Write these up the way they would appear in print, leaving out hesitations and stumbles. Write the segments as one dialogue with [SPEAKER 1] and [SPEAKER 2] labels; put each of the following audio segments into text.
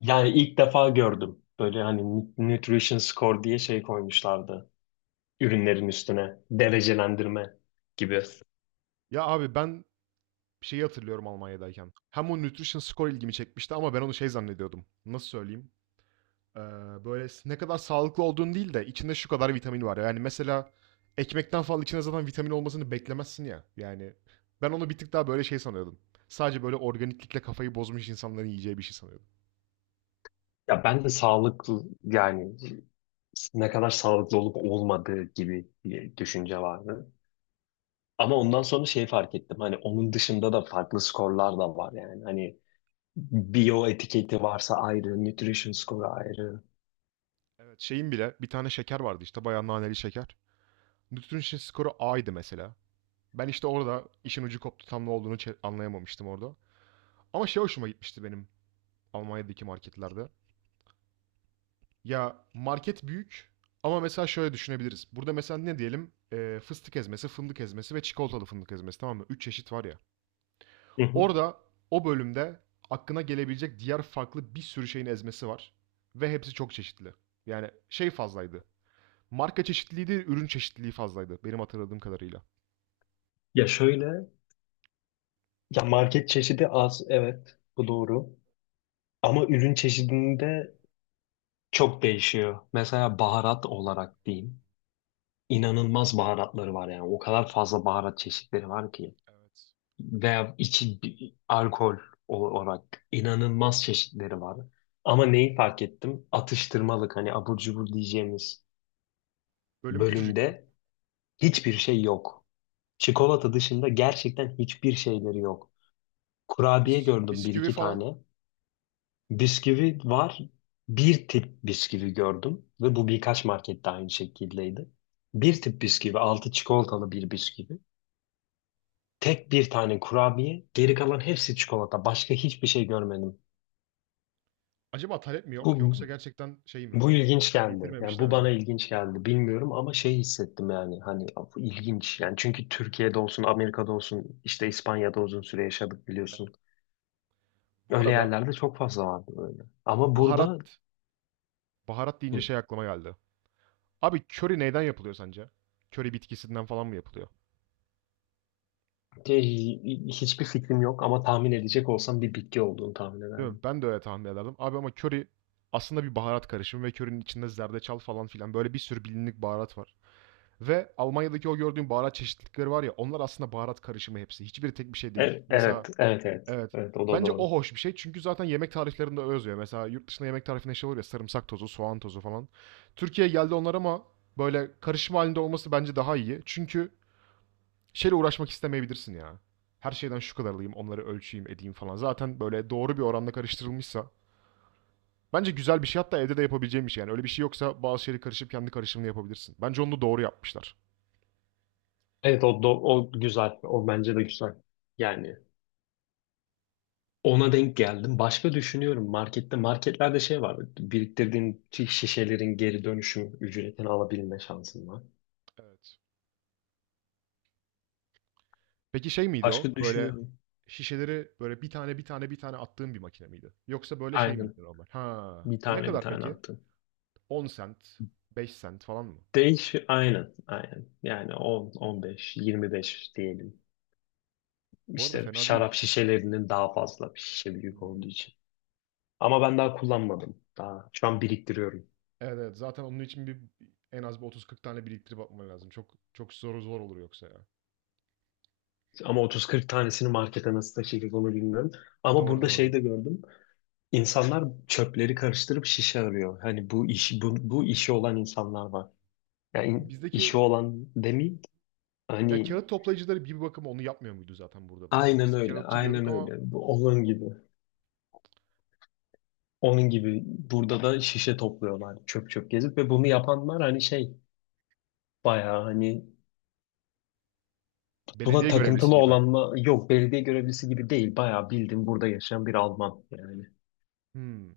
[SPEAKER 1] Yani ilk defa gördüm. Böyle hani nutrition score diye şey koymuşlardı. Ürünlerin üstüne. Derecelendirme gibi.
[SPEAKER 2] Ya abi ben şeyi hatırlıyorum Almanya'dayken. Hem o nutrition score ilgimi çekmişti ama ben onu şey zannediyordum. Nasıl söyleyeyim? Ee, böyle ne kadar sağlıklı olduğun değil de içinde şu kadar vitamin var. Yani mesela ekmekten falan içinde zaten vitamin olmasını beklemezsin ya. Yani ben onu bir tık daha böyle şey sanıyordum. Sadece böyle organiklikle kafayı bozmuş insanların yiyeceği bir şey sanıyordum.
[SPEAKER 1] Ya ben de sağlıklı yani ne kadar sağlıklı olup olmadığı gibi bir düşünce vardı. Ama ondan sonra şey fark ettim. Hani onun dışında da farklı skorlar da var yani. Hani bio etiketi varsa ayrı, nutrition score ayrı.
[SPEAKER 2] Evet şeyin bile bir tane şeker vardı işte bayağı naneli şeker. Nutrition skoru A'ydı mesela. Ben işte orada işin ucu koptu tam ne olduğunu anlayamamıştım orada. Ama şey hoşuma gitmişti benim. Almanya'daki marketlerde. Ya market büyük ama mesela şöyle düşünebiliriz. Burada mesela ne diyelim? Fıstık ezmesi, fındık ezmesi ve çikolatalı fındık ezmesi tamam mı? 3 çeşit var ya.
[SPEAKER 1] Hı hı.
[SPEAKER 2] Orada o bölümde aklına gelebilecek diğer farklı bir sürü şeyin ezmesi var. Ve hepsi çok çeşitli. Yani şey fazlaydı. Marka çeşitliliği değil, ürün çeşitliliği fazlaydı benim hatırladığım kadarıyla.
[SPEAKER 1] Ya şöyle, ya market çeşidi az, evet bu doğru. Ama ürün çeşidinde çok değişiyor. Mesela baharat olarak diyeyim. İnanılmaz baharatları var yani. O kadar fazla baharat çeşitleri var ki.
[SPEAKER 2] Evet.
[SPEAKER 1] Veya içi alkol olarak inanılmaz çeşitleri var. Ama neyi fark ettim? Atıştırmalık hani abur cubur diyeceğimiz
[SPEAKER 2] Bölüm küçücük mü?
[SPEAKER 1] bölümde hiçbir şey yok. Çikolata dışında gerçekten hiçbir şeyleri yok. Kurabiye
[SPEAKER 2] Bis
[SPEAKER 1] gördüm bir
[SPEAKER 2] bisküvi
[SPEAKER 1] iki tane.
[SPEAKER 2] falan.
[SPEAKER 1] Bisküvi var. Bir tip bisküvi gördüm ve bu birkaç markette aynı şekildeydi. Bir tip bisküvi, altı çikolatalı bir bisküvi. Tek bir tane kurabiye, geri kalan hepsi çikolata. Başka hiçbir şey görmedim.
[SPEAKER 2] Acaba talep mi yok
[SPEAKER 1] Bu
[SPEAKER 2] yoksa gerçekten şey mi?
[SPEAKER 1] bu ilginç geldi. Yani
[SPEAKER 2] Getirmemişler
[SPEAKER 1] bu bana
[SPEAKER 2] mi?
[SPEAKER 1] ilginç geldi. Bilmiyorum ama şey hissettim yani hani bu ilginç. Yani çünkü Türkiye'de olsun, Amerika'da olsun, işte İspanya'da uzun süre yaşadık
[SPEAKER 2] Evet.
[SPEAKER 1] biliyorsun.
[SPEAKER 2] Bu
[SPEAKER 1] Öyle
[SPEAKER 2] arada
[SPEAKER 1] yerlerde çok fazla vardı böyle. Ama
[SPEAKER 2] baharat
[SPEAKER 1] burada
[SPEAKER 2] baharat deyince
[SPEAKER 1] Hı.
[SPEAKER 2] şey aklıma geldi. Abi köri neyden yapılıyor sence? Köri bitkisinden falan mı yapılıyor?
[SPEAKER 1] Te- Hiçbir fikrim yok ama tahmin edecek olsam bir bitki olduğunu tahmin
[SPEAKER 2] Değil mi?
[SPEAKER 1] ederdim.
[SPEAKER 2] Ben de öyle tahmin ederdim. Abi ama köri aslında bir baharat karışımı ve körinin içinde zerdeçal falan filan böyle bir sürü bilindik baharat var. Ve Almanya'daki o gördüğün baharat çeşitlilikleri var ya onlar aslında baharat karışımı hepsi. Hiçbiri tek bir şey değil. Mesela
[SPEAKER 1] Evet, evet, evet.
[SPEAKER 2] evet.
[SPEAKER 1] Evet, o da
[SPEAKER 2] Bence
[SPEAKER 1] doğru.
[SPEAKER 2] o hoş bir şey çünkü zaten yemek tariflerinde öyle yazıyor. Mesela yurt dışında yemek tarifinde şey olur ya sarımsak tozu, soğan tozu falan. Türkiye'ye geldi onlar ama böyle karışım halinde olması bence daha iyi. Çünkü şeyle uğraşmak istemeyebilirsin ya. Her şeyden şu kadar alayım, onları ölçeyim, edeyim falan. Zaten böyle doğru bir oranda karıştırılmışsa bence güzel bir şey hatta evde de yapabileceğim bir şey. Yani öyle bir şey yoksa bazı şeyleri karışıp kendi karışımını yapabilirsin. Bence onu da doğru yapmışlar.
[SPEAKER 1] Evet, o, o güzel. O bence de güzel. Yani ona denk geldim. Başka düşünüyorum. Markette, marketlerde şey var. Biriktirdiğin şişelerin geri dönüşüm ücretini alabilme şansın var.
[SPEAKER 2] Evet. Peki şey miydi o?
[SPEAKER 1] Başka
[SPEAKER 2] Böyle
[SPEAKER 1] düşünüyorum.
[SPEAKER 2] şişeleri böyle bir tane bir tane bir tane attığın bir makine miydi? Yoksa böyle şey miydi
[SPEAKER 1] Aynen.
[SPEAKER 2] normal? Ha.
[SPEAKER 1] Bir
[SPEAKER 2] Ne
[SPEAKER 1] tane bir
[SPEAKER 2] kadar
[SPEAKER 1] tane
[SPEAKER 2] peki?
[SPEAKER 1] attım.
[SPEAKER 2] 10 sent, 5 sent falan mı?
[SPEAKER 1] Değiş, aynen, aynen. Yani 10, 15, 25 diyelim.
[SPEAKER 2] Bu arada
[SPEAKER 1] İşte
[SPEAKER 2] fena değil.
[SPEAKER 1] şarap şişelerinin daha fazla bir şişe büyük
[SPEAKER 2] Hmm.
[SPEAKER 1] olduğu için. Ama ben daha kullanmadım. Daha şu an biriktiriyorum.
[SPEAKER 2] Evet, evet zaten onun için en az bir 30-40 tane biriktirip atman lazım. Çok çok zor zor olur yoksa ya.
[SPEAKER 1] Ama 30-40 tanesini markete nasıl taşıyacağız onu bilmiyorum. Ama
[SPEAKER 2] Doğru,
[SPEAKER 1] burada
[SPEAKER 2] doğru.
[SPEAKER 1] şey de gördüm. İnsanlar çöpleri karıştırıp şişe arıyor. Hani bu işi olan insanlar var. Yani işi
[SPEAKER 2] Bizdeki
[SPEAKER 1] olan demeyeyim.
[SPEAKER 2] ya
[SPEAKER 1] Hani
[SPEAKER 2] kağıt toplayıcıları bir bakıma onu yapmıyor muydu zaten burada da ya?
[SPEAKER 1] aynen
[SPEAKER 2] Biz
[SPEAKER 1] öyle.
[SPEAKER 2] kağıtçı
[SPEAKER 1] Aynen
[SPEAKER 2] diyorduk ama
[SPEAKER 1] öyle. Bu onun
[SPEAKER 2] o-
[SPEAKER 1] gibi. Onun gibi burada da şişe topluyorlar çöp çöp gezip ve bunu yapanlar hani şey bayağı hani. Buna
[SPEAKER 2] belediye görevlisi
[SPEAKER 1] takıntılı
[SPEAKER 2] gibi.
[SPEAKER 1] olanla yok belediye görevlisi gibi değil. Bayağı bildim burada yaşayan bir Alman yani.
[SPEAKER 2] Hmm,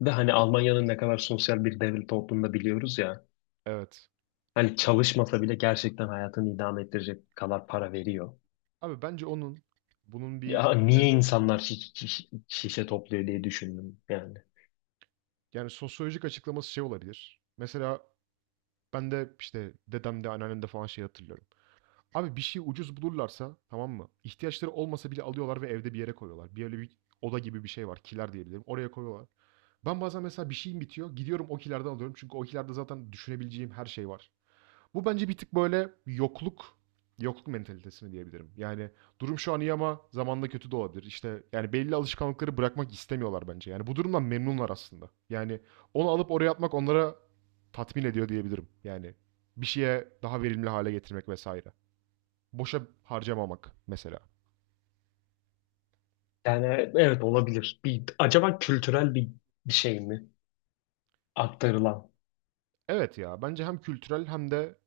[SPEAKER 1] Ve hani Almanya'nın ne kadar sosyal bir devlet olduğunu da biliyoruz ya.
[SPEAKER 2] evet.
[SPEAKER 1] Hani çalışmasa bile gerçekten hayatını idame ettirecek kadar para veriyor.
[SPEAKER 2] Abi bence onun bunun bir
[SPEAKER 1] Ya niye
[SPEAKER 2] yani
[SPEAKER 1] insanlar şişe topluyor diye düşündüm yani.
[SPEAKER 2] yani sosyolojik açıklaması şey olabilir. Mesela ben de işte dedemde, anneannemde falan şey hatırlıyorum. Abi bir şey ucuz bulurlarsa tamam mı? İhtiyaçları olmasa bile alıyorlar ve evde bir yere koyuyorlar. Bir öyle bir oda gibi bir şey var. Kiler diyebilirim. Oraya koyuyorlar. Ben bazen mesela bir şeyim bitiyor. Gidiyorum o kilerden alıyorum. Çünkü o kilerde zaten düşünebileceğim her şey var. Bu bence bir tık böyle yokluk mentalitesini diyebilirim. Yani durum şu an iyi ama zamanla kötü de olabilir. İşte yani belli alışkanlıkları bırakmak istemiyorlar bence. Yani bu durumdan memnunlar aslında. Yani onu alıp oraya atmak onlara tatmin ediyor diyebilirim. Yani bir şeye daha verimli hale getirmek vesaire. Boşa harcamamak mesela.
[SPEAKER 1] Yani evet olabilir. Bir, acaba kültürel bir şey mi aktarılan?
[SPEAKER 2] Evet ya bence hem kültürel hem de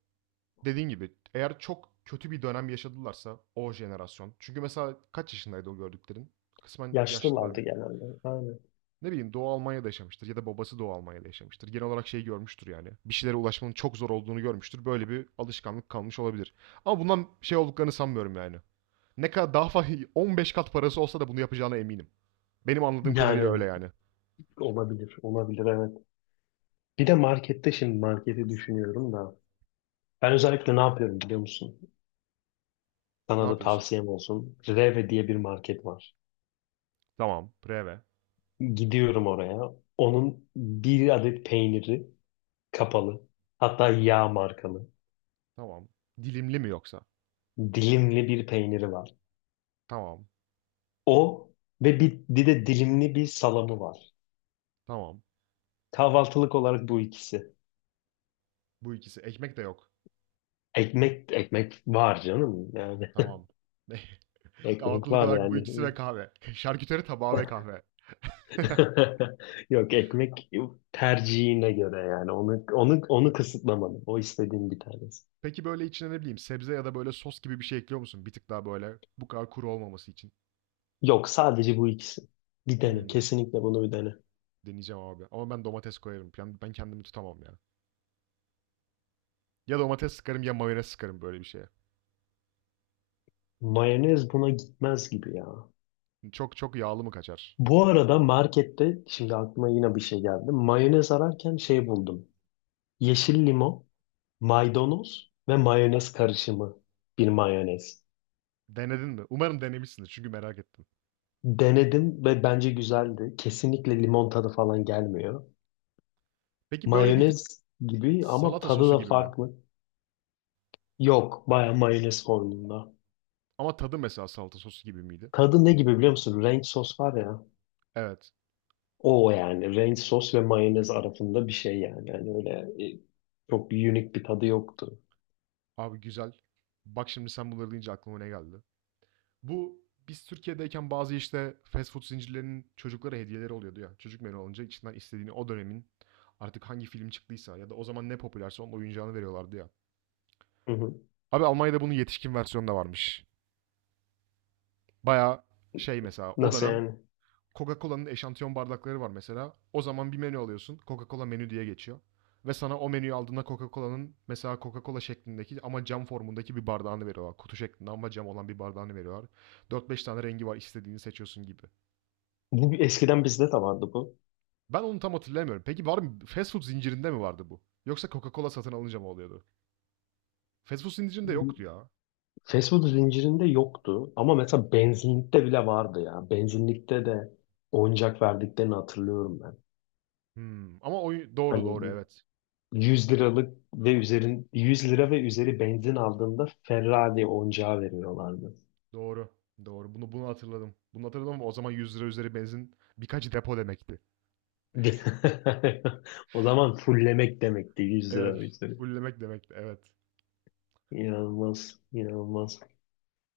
[SPEAKER 2] dediğin gibi eğer çok kötü bir dönem yaşadılarsa o jenerasyon. Çünkü mesela kaç yaşındaydı o gördüklerin? Kısmen yaşlılar
[SPEAKER 1] Yaşlılardı
[SPEAKER 2] mı?
[SPEAKER 1] genelde. Aynen.
[SPEAKER 2] Ne bileyim Doğu Almanya'da yaşamıştır ya da babası Doğu Almanya'da yaşamıştır. Genel olarak şey görmüştür yani. Bir şeylere ulaşmanın çok zor olduğunu görmüştür. Böyle bir alışkanlık kalmış olabilir. Ama bundan şey olduklarını sanmıyorum yani. Ne kadar daha 15 kat parası olsa da bunu yapacağına eminim. Benim anladığım kadarıyla öyle
[SPEAKER 1] Yani
[SPEAKER 2] yani.
[SPEAKER 1] olabilir, olabilir evet. Bir de markette şimdi marketi düşünüyorum da. Ben özellikle ne yapıyorum biliyor musun?
[SPEAKER 2] Ne
[SPEAKER 1] Sana da
[SPEAKER 2] yapıyorsun?
[SPEAKER 1] tavsiyem olsun. Reve diye bir market var.
[SPEAKER 2] Tamam. Preve.
[SPEAKER 1] Gidiyorum oraya. Onun bir adet peyniri kapalı. Hatta yağ markalı.
[SPEAKER 2] Tamam. Dilimli mi yoksa?
[SPEAKER 1] Dilimli bir peyniri var.
[SPEAKER 2] Tamam.
[SPEAKER 1] O ve bir de dilimli bir salamı var.
[SPEAKER 2] Tamam.
[SPEAKER 1] Kahvaltılık olarak bu ikisi.
[SPEAKER 2] Bu ikisi. Ekmek de yok.
[SPEAKER 1] Ekmek ekmek var canım yani.
[SPEAKER 2] Tamam.
[SPEAKER 1] Ekmek
[SPEAKER 2] Kahvaltılık
[SPEAKER 1] var
[SPEAKER 2] olarak bu
[SPEAKER 1] yani.
[SPEAKER 2] ikisi ve kahve. Şarküteri tabağı ve kahve.
[SPEAKER 1] Yok ekmek tercihine göre yani. Onu kısıtlamadım. O istediğin bir tanesi.
[SPEAKER 2] Peki böyle içine ne bileyim sebze ya da böyle sos gibi bir şey ekliyor musun? Bir tık daha böyle bu kadar kuru olmaması için.
[SPEAKER 1] Yok sadece bu ikisi. Bir dene.
[SPEAKER 2] Hmm,
[SPEAKER 1] Kesinlikle bunu bir dene.
[SPEAKER 2] deneyeceğim abi. Ama ben domates koyarım. Yani ben kendimi tutamam ya. Ya domates sıkarım ya mayonez sıkarım böyle bir şeye.
[SPEAKER 1] Mayonez buna gitmez gibi ya.
[SPEAKER 2] Çok çok yağlı mı kaçar?
[SPEAKER 1] Bu arada markette şimdi aklıma yine bir şey geldi. Mayonez ararken şey buldum. Yeşil limon, maydanoz ve mayonez karışımı bir mayonez.
[SPEAKER 2] Denedin mi? Umarım denemişsindir çünkü merak ettim.
[SPEAKER 1] Denedim ve bence güzeldi. Kesinlikle limon tadı falan gelmiyor.
[SPEAKER 2] Peki böyle bir tık
[SPEAKER 1] Mayonez gibi ama
[SPEAKER 2] salata
[SPEAKER 1] tadı
[SPEAKER 2] sosu
[SPEAKER 1] da
[SPEAKER 2] gibi mi?
[SPEAKER 1] farklı. Yok, baya mayonez formunda.
[SPEAKER 2] Ama tadı mesela salata sosu gibi miydi?
[SPEAKER 1] Tadı ne gibi biliyor musun? Ranch sos var ya.
[SPEAKER 2] Evet.
[SPEAKER 1] O yani ranch sos ve mayonez arasında bir şey yani. Yani öyle e, çok unique bir tadı yoktu.
[SPEAKER 2] Abi güzel. Bak şimdi sen bunları deyince aklıma ne geldi? Bu biz Türkiye'deyken bazı işte fast food zincirlerinin çocuklara hediyeleri oluyordu ya. Çocuk menü alınca içinden istediğini o dönemin artık hangi film çıktıysa ya da o zaman ne popülerse onun oyuncağını veriyorlardı ya.
[SPEAKER 1] Hı hı.
[SPEAKER 2] Abi Almanya'da bunun yetişkin versiyonu da varmış. Baya şey mesela o
[SPEAKER 1] Nasıl
[SPEAKER 2] dönem
[SPEAKER 1] yani?
[SPEAKER 2] Coca-Cola'nın eşantiyon bardakları var mesela. O zaman bir menü alıyorsun. Coca-Cola menü diye geçiyor. Ve sana o menüyü aldığında Coca-Cola'nın mesela Coca-Cola şeklindeki ama cam formundaki bir bardağını veriyorlar. Kutu şeklinde ama cam olan bir bardağını veriyorlar. 4-5 tane rengi var istediğini seçiyorsun gibi.
[SPEAKER 1] Bu eskiden bizde de vardı bu.
[SPEAKER 2] Ben onu tam hatırlayamıyorum. Peki var mı fast food zincirinde mi vardı bu? Yoksa Coca-Cola satın alınca mı oluyordu? Fast food zincirinde yoktu ya.
[SPEAKER 1] Fast food zincirinde yoktu ama mesela benzinlikte bile vardı ya. Benzinlikte de oyuncak verdiklerini hatırlıyorum ben.
[SPEAKER 2] Hımm. Ama oy doğru,
[SPEAKER 1] Hani
[SPEAKER 2] doğru, evet.
[SPEAKER 1] 100 lira ve üzeri benzin aldığında Ferrari oyuncağı veriyorlardı.
[SPEAKER 2] Doğru, doğru. Bunu hatırladım. Bunu hatırladım ama o zaman 100 lira üzeri benzin birkaç depo demekti.
[SPEAKER 1] O zaman fullemek demekti 100 lira ve
[SPEAKER 2] Evet,
[SPEAKER 1] üzeri.
[SPEAKER 2] fullemek demekti, evet.
[SPEAKER 1] İnanılmaz, inanılmaz.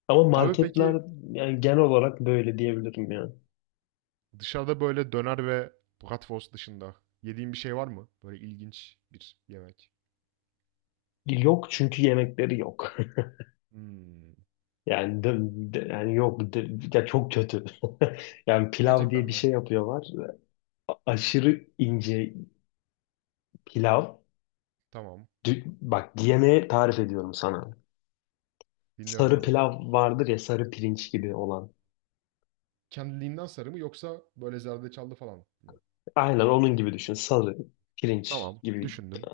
[SPEAKER 1] Ama
[SPEAKER 2] Abi peki
[SPEAKER 1] marketler yani genel olarak böyle diyebilirim yani.
[SPEAKER 2] dışarıda böyle döner ve bratwurst dışında yediğin bir şey var mı? Böyle ilginç bir yemek.
[SPEAKER 1] Yok çünkü yemekleri yok.
[SPEAKER 2] Hımm.
[SPEAKER 1] Yani de, de- yani yok de- ya çok kötü. Yani pilav
[SPEAKER 2] Gerçekten
[SPEAKER 1] diye bir
[SPEAKER 2] mi?
[SPEAKER 1] şey yapıyorlar. Aşırı ince pilav.
[SPEAKER 2] Tamam.
[SPEAKER 1] Bak yemeği tarif ediyorum sana.
[SPEAKER 2] Dinliyorum
[SPEAKER 1] Sarı
[SPEAKER 2] abi.
[SPEAKER 1] pilav vardır ya sarı pirinç gibi olan.
[SPEAKER 2] Kendiliğinden sarı mı yoksa böyle zerdeçallı falan mı?
[SPEAKER 1] Aynen onun gibi düşün. Sarı pirinç
[SPEAKER 2] Tamam.
[SPEAKER 1] gibi.
[SPEAKER 2] Düşündüm.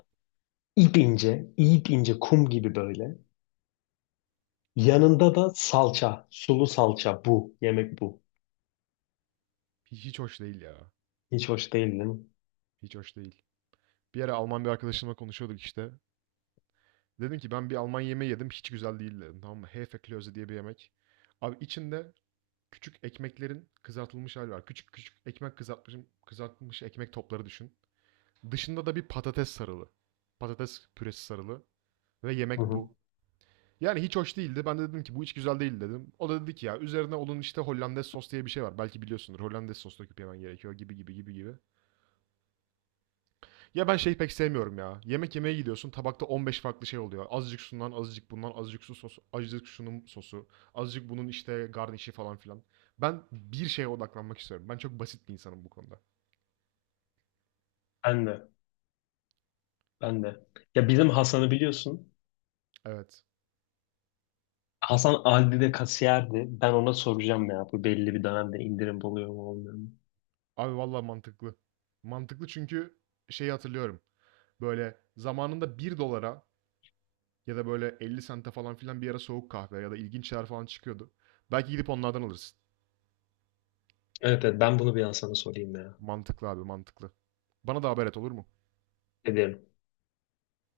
[SPEAKER 1] İp ince, ip ince kum gibi böyle. Yanında da salça, sulu salça bu. Yemek bu.
[SPEAKER 2] Hiç hoş değil ya.
[SPEAKER 1] Hiç hoş değil değil mi?
[SPEAKER 2] Hiç hoş değil. Bir ara Alman bir arkadaşımla konuşuyorduk işte. Dedim ki ben bir Alman yemeği yedim. Hiç güzel değil dedim. Tamam mı? Hefeklöze diye bir yemek. Abi içinde küçük ekmeklerin kızartılmış hali var. Küçük küçük ekmek kızartmış, kızartılmış ekmek topları düşün. Dışında da bir patates sarılı. Patates püresi sarılı. Ve
[SPEAKER 1] Hı
[SPEAKER 2] yemek
[SPEAKER 1] hı.
[SPEAKER 2] bu. Yani hiç hoş değildi. Ben de dedim ki bu hiç güzel değil dedim. O da dedi ki ya üzerine onun işte Hollandaise sos diye bir şey var. Belki biliyorsundur. Hollandaise sos döküp yemen gerekiyor gibi gibi gibi gibi. Ya ben şeyi pek sevmiyorum ya. Yemek yemeye gidiyorsun, tabakta 15 farklı şey oluyor. Azıcık şundan, azıcık bundan, azıcık su sosu, azıcık şunun sosu, azıcık bunun işte garnişi falan filan. Ben bir şeye odaklanmak istiyorum. Ben çok basit bir insanım bu konuda.
[SPEAKER 1] Ben de, ben de. Ya bizim Hasan'ı biliyorsun.
[SPEAKER 2] Evet.
[SPEAKER 1] Hasan Aldi'de kasiyerdi. Ben ona soracağım ya. Bu belli bir dönemde indirim oluyor mu olmuyor mu?
[SPEAKER 2] Abi vallahi mantıklı. Mantıklı çünkü şeyi hatırlıyorum. Böyle zamanında 1 dolara ya da böyle 50 sente falan filan bir ara soğuk kahve ya da ilginç şeyler falan çıkıyordu. Belki gidip onlardan alırsın.
[SPEAKER 1] Evet evet ben bunu bir Hasan'a sorayım ya.
[SPEAKER 2] Mantıklı abi, mantıklı. Bana da haber et olur mu?
[SPEAKER 1] Ederim.